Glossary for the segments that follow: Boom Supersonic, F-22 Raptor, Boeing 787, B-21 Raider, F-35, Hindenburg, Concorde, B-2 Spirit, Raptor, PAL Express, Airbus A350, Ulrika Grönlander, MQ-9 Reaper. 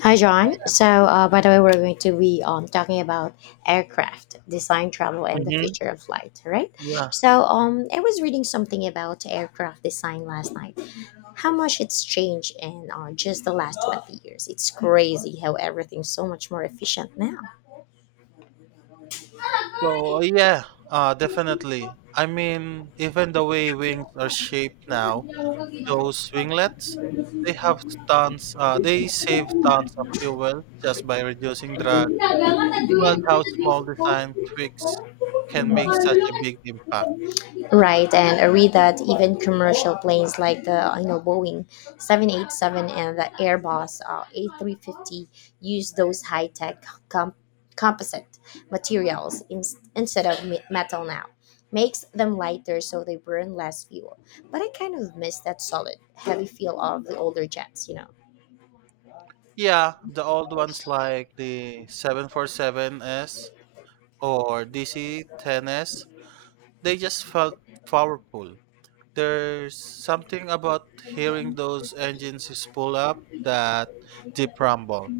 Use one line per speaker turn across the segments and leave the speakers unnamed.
Hi, John. By the way, we're going to be talking about aircraft design, travel, and the
Mhm.
future of flight, right?
Yeah.
I was reading something about aircraft design last night. How much it's changed in just the last 20 years. It's crazy how everything's so much more efficient now.
So, yeah, definitely. I mean, even the way wings are shaped now, those winglets, they have tons. They save tons of fuel just by reducing drag. It's wild how small design tweaks can make such a big impact.
Right, and I read that even commercial planes like the I know Boeing 787 and the Airbus A350 use those high-tech composite materials instead of metal now. Makes them lighter so they burn less fuel. But I kind of miss that solid, heavy feel of the older jets.
Yeah, the old ones like the 747s or DC-10s, they just felt powerful. There's something about hearing those engines is pull up that deep rumble.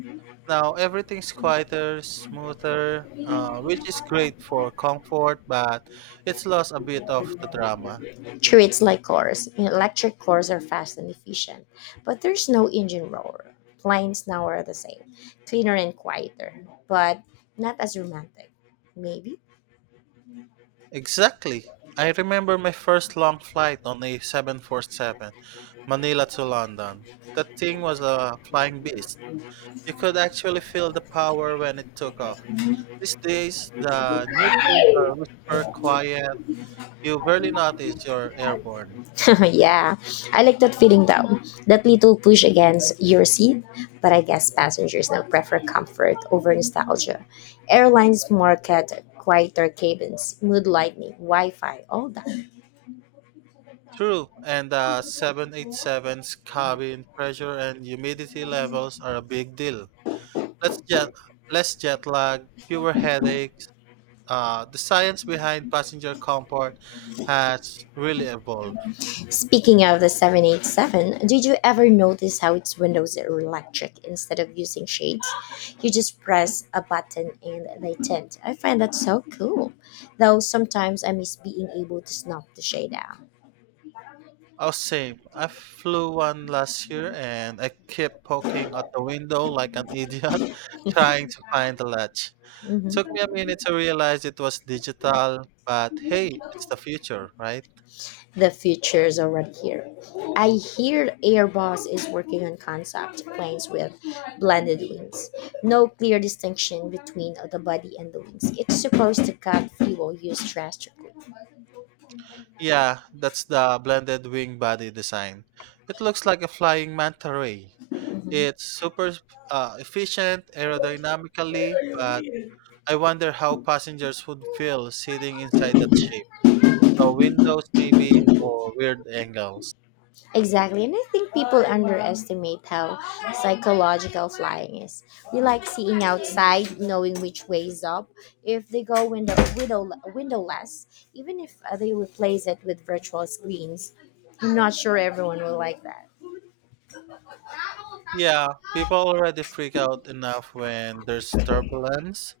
Now everything's quieter, smoother, which is great for comfort, but it's lost a bit of the drama.
Treats like cars. Electric cars are fast and efficient, but there's no engine roar. Planes now are the same, cleaner and quieter, but not as romantic. Maybe?
Exactly. I remember my first long flight on a 747, Manila to London. That thing was a flying beast. You could actually feel the power when it took off. These days, the new planes are whisper quiet. You barely notice you're airborne.
Yeah, I like that feeling though. That little push against your seat, but I guess passengers now prefer comfort over nostalgia. Airlines market quieter cabins, mood lighting, Wi Fi, all that.
True, and the 787's cabin pressure and humidity levels are a big deal. Less jet, less jet lag, fewer headaches. The science behind passenger comfort has really evolved.
Speaking of the 787, did you ever notice how its windows are electric instead of using shades? You just press a button and they tint. I find that so cool. Though sometimes I miss being able to snuff the shade out.
Oh, same. I flew one last year and I kept poking at the window like an idiot, trying to find the latch. Took
Mhm.
me a minute to realize it was digital, but hey, it's the future, right?
The future is already here. I hear Airbus is working on concept planes with blended wings. No clear distinction between the body and the wings. It's supposed to cut fuel use drastically.
Yeah, that's the blended wing body design. It looks like a flying manta ray.
Mhm.
It's super efficient aerodynamically, but I wonder how passengers would feel sitting inside that shape. No windows, maybe, or weird angles.
Exactly, and I think people underestimate how psychological flying is. We like seeing outside, knowing which way is up, if they go window, windowless, even if they replace it with virtual screens. I'm not sure everyone will like that.
Yeah, people already freak out enough when there's turbulence.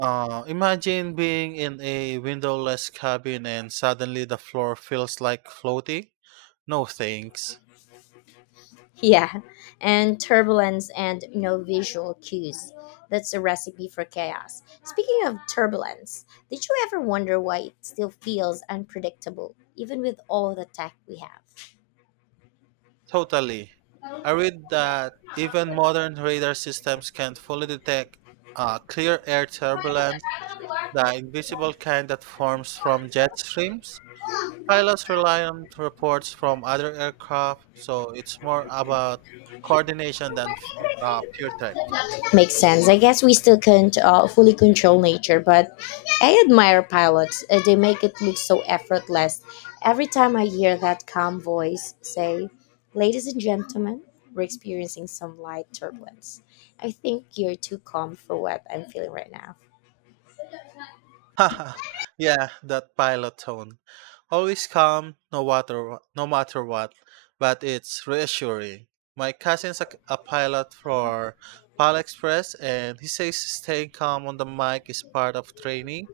Imagine being in a windowless cabin and suddenly the floor feels like floating. No thanks.
Yeah, and turbulence and no visual cues. That's a recipe for chaos. Speaking of turbulence, did you ever wonder why it still feels unpredictable, even with all the tech we have?
Totally. I read that even modern radar systems can't fully detect clear air turbulence, the invisible kind that forms from jet streams. Pilots rely on reports from other aircraft, so it's more about coordination than pure tech.
Makes sense. I guess we still can't fully control nature, but I admire pilots. They make it look so effortless. Every time I hear that calm voice say, "Ladies and gentlemen, we're experiencing some light turbulence," I think, you're too calm for what I'm feeling right now.
Haha. Yeah, that pilot tone. Always calm, no matter what, but it's reassuring. My cousin's a pilot for PAL Express, and he says staying calm on the mic is part of training.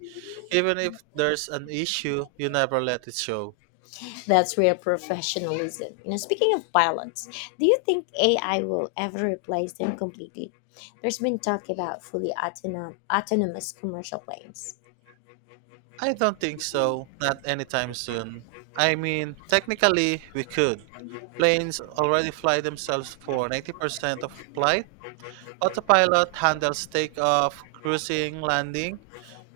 Even if there's an issue, you never let it show.
That's real professionalism. You know, speaking of pilots, do you think AI will ever replace them completely? There's been talk about fully autonomous commercial planes.
I don't think so. Not anytime soon. I mean, technically, we could. Planes already fly themselves for 90% of flights. Autopilot handles takeoff, cruising, landing,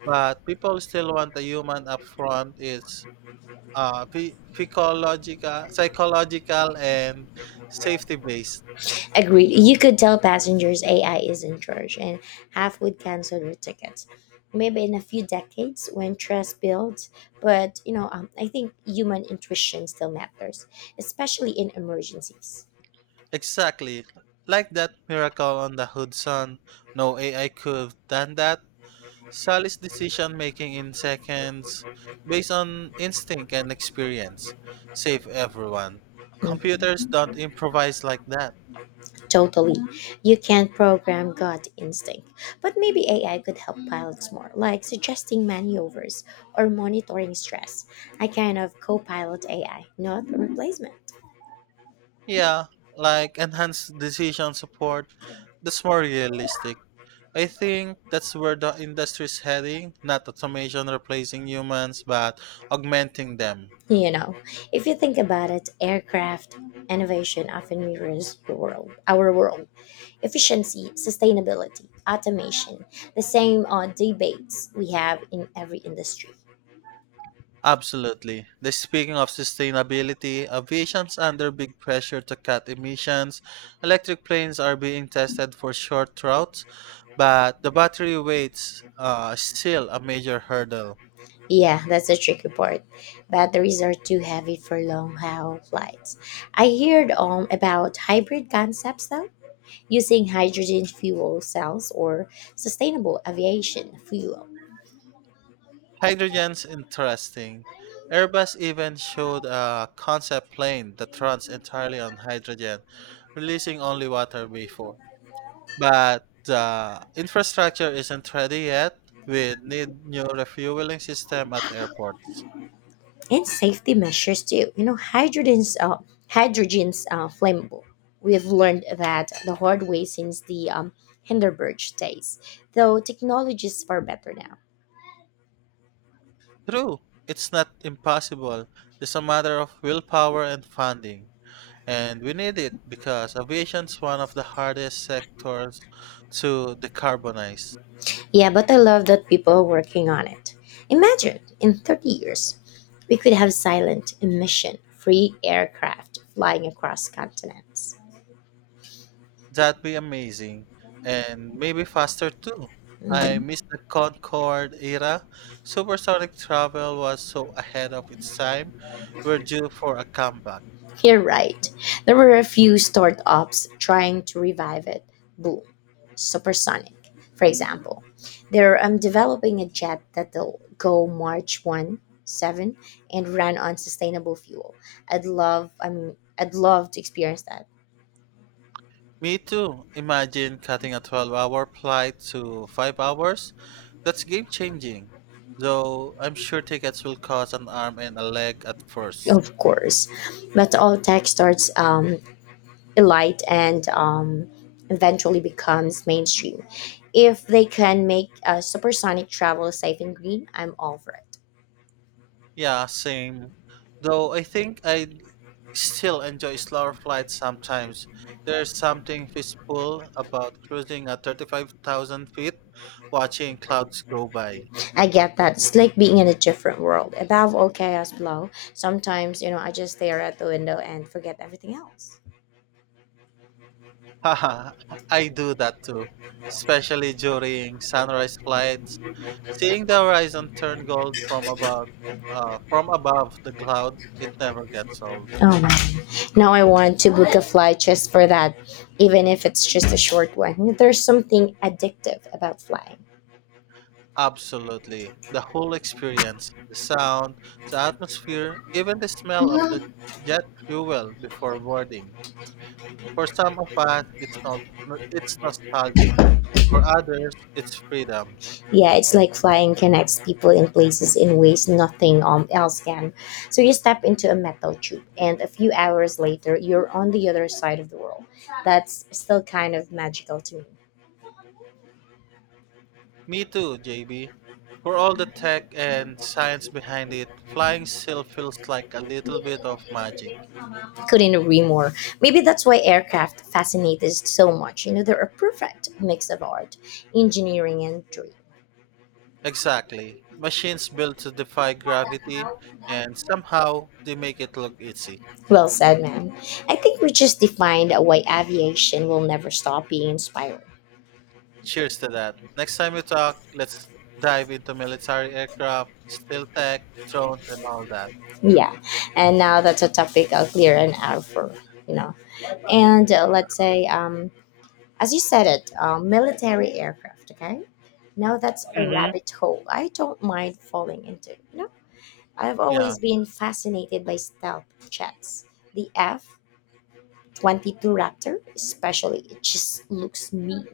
but people still want a human up front. It's phycological, psychological, and safety based.
Agreed. You could tell passengers AI is in charge, and half would cancel their tickets. Maybe in a few decades when trust builds, but I think human intuition still matters, especially in emergencies.
Exactly. Like that miracle on the hood son. No AI could have done that. Sally's decision making in seconds based on instinct and experience. Save everyone.
Hmm.
Computers don't improvise like that.
Totally. You can't program gut instinct, but maybe AI could help pilots more, like suggesting maneuvers or monitoring stress. I kind of co pilot AI, not a replacement.
Yeah, like enhanced decision support. That's more realistic. I think that's where the industry's heading, not automation replacing humans, but augmenting them.
You know, if you think about it, aircraft innovation often mirrors the world, our world. Efficiency, sustainability, automation, the same debates we have in every industry.
Absolutely. Speaking of sustainability, aviation's under big pressure to cut emissions. Electric planes are being tested for short routes, but the battery weight's still a major hurdle.
Yeah, that's the tricky part. Batteries are too heavy for long haul flights. I heard about hybrid concepts though, using hydrogen fuel cells or sustainable aviation fuel,
Hydrogen's interesting. Airbus even showed a concept plane that runs entirely on hydrogen, releasing only water before. But the infrastructure isn't ready yet. We need new refueling system at airports.
and safety measures too. You know, hydrogen's flammable. We've learned that the hard way since the Hindenburg days, though technologies far better now.
True, it's not impossible. It's a matter of willpower and funding. And we need it because aviation's one of the hardest sectors to decarbonize.
Yeah, but I love that people are working on it. Imagine in 30 years, we could have silent emission free aircraft flying across continents.
That'd be amazing. And maybe faster too. I
Mhm.
miss the Concorde era. Supersonic travel was so ahead of its time. We're due for a comeback.
You're right. There were a few startups trying to revive it. Boom. Supersonic, for example. They're developing a jet that'll go March 1, 7 and run on sustainable fuel. I'd love to experience that.
Me too. Imagine cutting a 12-hour flight to 5 hours. That's game changing. Though I'm sure tickets will cost an arm and a leg at first.
Of course. But all tech starts light and eventually becomes mainstream. If they can make supersonic travel safe and green, I'm all for it.
Yeah, same. Though I think I still enjoy slower flights sometimes. There's something peaceful about cruising at 35,000 feet, watching clouds go by.
I get that. It's like being in a different world. Above all chaos below. Sometimes, you know, I just stare at the window and forget everything else.
Haha, I do that too, especially during sunrise flights. Seeing the horizon turn gold from above the clouds, it never gets old.
Oh man. Now I want to book a flight just for that, even if it's just a short one. There's something addictive about flying.
Absolutely. The whole experience, the sound, the atmosphere, even the smell of the jet fuel before boarding. For some of us, it's not no, it's nostalgic. For others, it's freedom.
Yeah, it's like flying connects people in places in ways nothing else can. So you step into a metal tube, and a few hours later, you're on the other side of the world. That's still kind of magical to
Me too, JB. For all the tech and science behind it, flying still feels like a little bit of
me.
magic.
Couldn't agree more. Maybe that's why aircraft fascinate us so much. You know, they're a perfect mix of art, engineering, and dream.
Exactly. Machines built to defy gravity and somehow they make it look easy.
Well said, man. I think we just defined why aviation will never stop being inspiring.
Cheers to that. Next time we talk, let's dive into military aircraft, steel tech, drones, and all that.
Yeah, and now that's a topic clear and out for you know, and let's say as you said it, military aircraft. Okay, now that's a
Hmm.
rabbit hole I don't mind falling into, you know. I've
Yeah.
always been fascinated by stealth jets, the F 22 Raptor especially. It just looks me.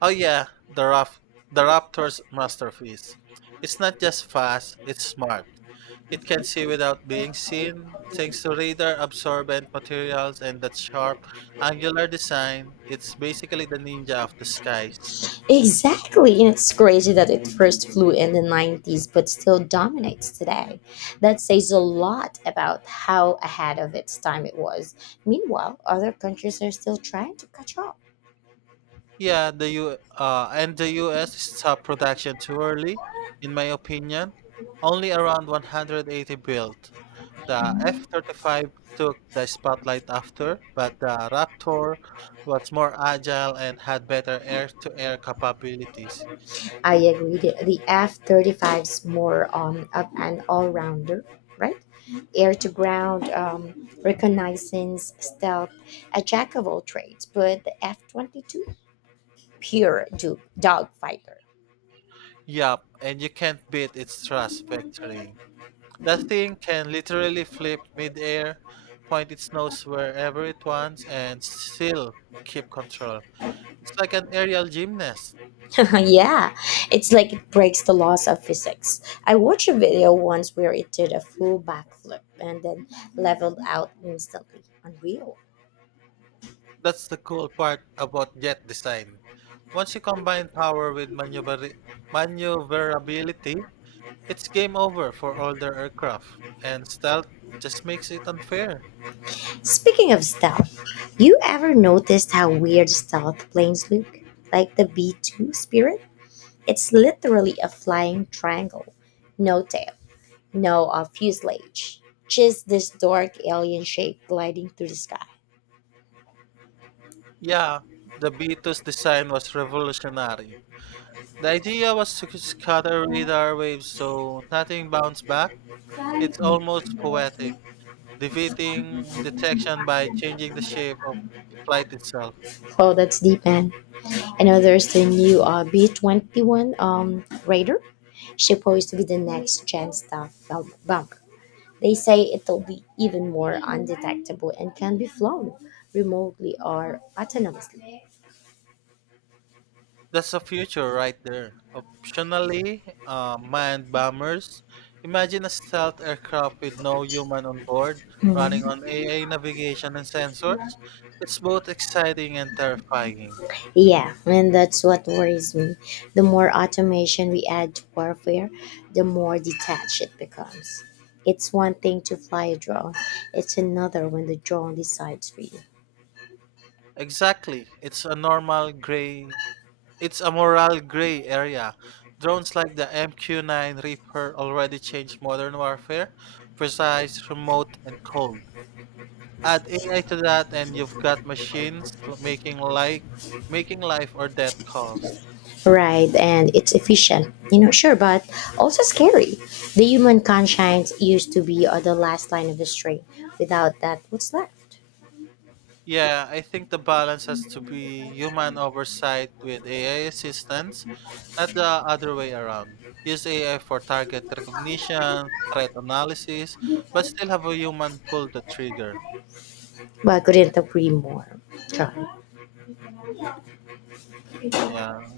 Oh yeah, the the Raptor's masterpiece. It's not just fast, it's smart. It can see without being seen, thanks to radar absorbent materials and that sharp angular design. It's basically the ninja of the skies.
Exactly, and it's crazy that it first flew in the 90s but still dominates today. That says a lot about how ahead of its time it was. Meanwhile, other countries are still trying to catch up.
Yeah, the U and the US stopped production too early, in my opinion. Only around 180 built. The F-35 took the spotlight after, but the Raptor was more agile and had better air-to-air capabilities.
I agree, the F 35's more of an all rounder, right? Air to ground, reconnaissance, stealth, a jack of all trades, but the F 22, pure dog fighter.
Yup, and you can't beat its thrust vectoring. That thing can literally flip mid-air, point its nose wherever it wants, and still keep control. It's like an aerial gymnast.
Yeah, it's like it breaks the laws of physics. I watched a video once where it did a full backflip and then leveled out instantly. Unreal.
That's the cool part about jet design. Once you combine power with maneuverability, it's game over for older aircraft, and stealth just makes it unfair.
Speaking of stealth, you ever noticed how weird stealth planes look? Like the B 2 Spirit? It's literally a flying triangle. No tail, no fuselage. Just this dark alien shape gliding through the sky.
Yeah, the B2's design was revolutionary. The idea was to scatter radar waves so nothing bounced back. It's almost poetic, defeating detection by changing the shape of flight itself.
Oh, that's deep, man. I know there's the new B 21 Raider. Supposed to be the next gen stuff bump. They say it'll be even more undetectable and can be flown remotely or autonomously.
That's the future right there. Optionally, manned bombers. Imagine a stealth aircraft with no human on board, running
Hmm.
on AI navigation and sensors. It's both exciting and terrifying.
Yeah, and that's what worries me. The more automation we add to warfare, the more detached it becomes. It's one thing to fly a drone, it's another when the drone decides for you.
Exactly. It's a normal gray. It's a moral gray area. Drones like the MQ-9 Reaper already changed modern warfare, precise, remote, and cold. Add AI to that and you've got machines making life or death calls.
Right, and it's efficient, you know, sure, but also scary. The human conscience used to be the last line of the string. Without that, what's left?
Yeah, I think the balance has to be human oversight with AI assistance, not the other way around. Use AI for target recognition, threat analysis, but still have a human pull the trigger.
But I couldn't agree more, John.
Yeah.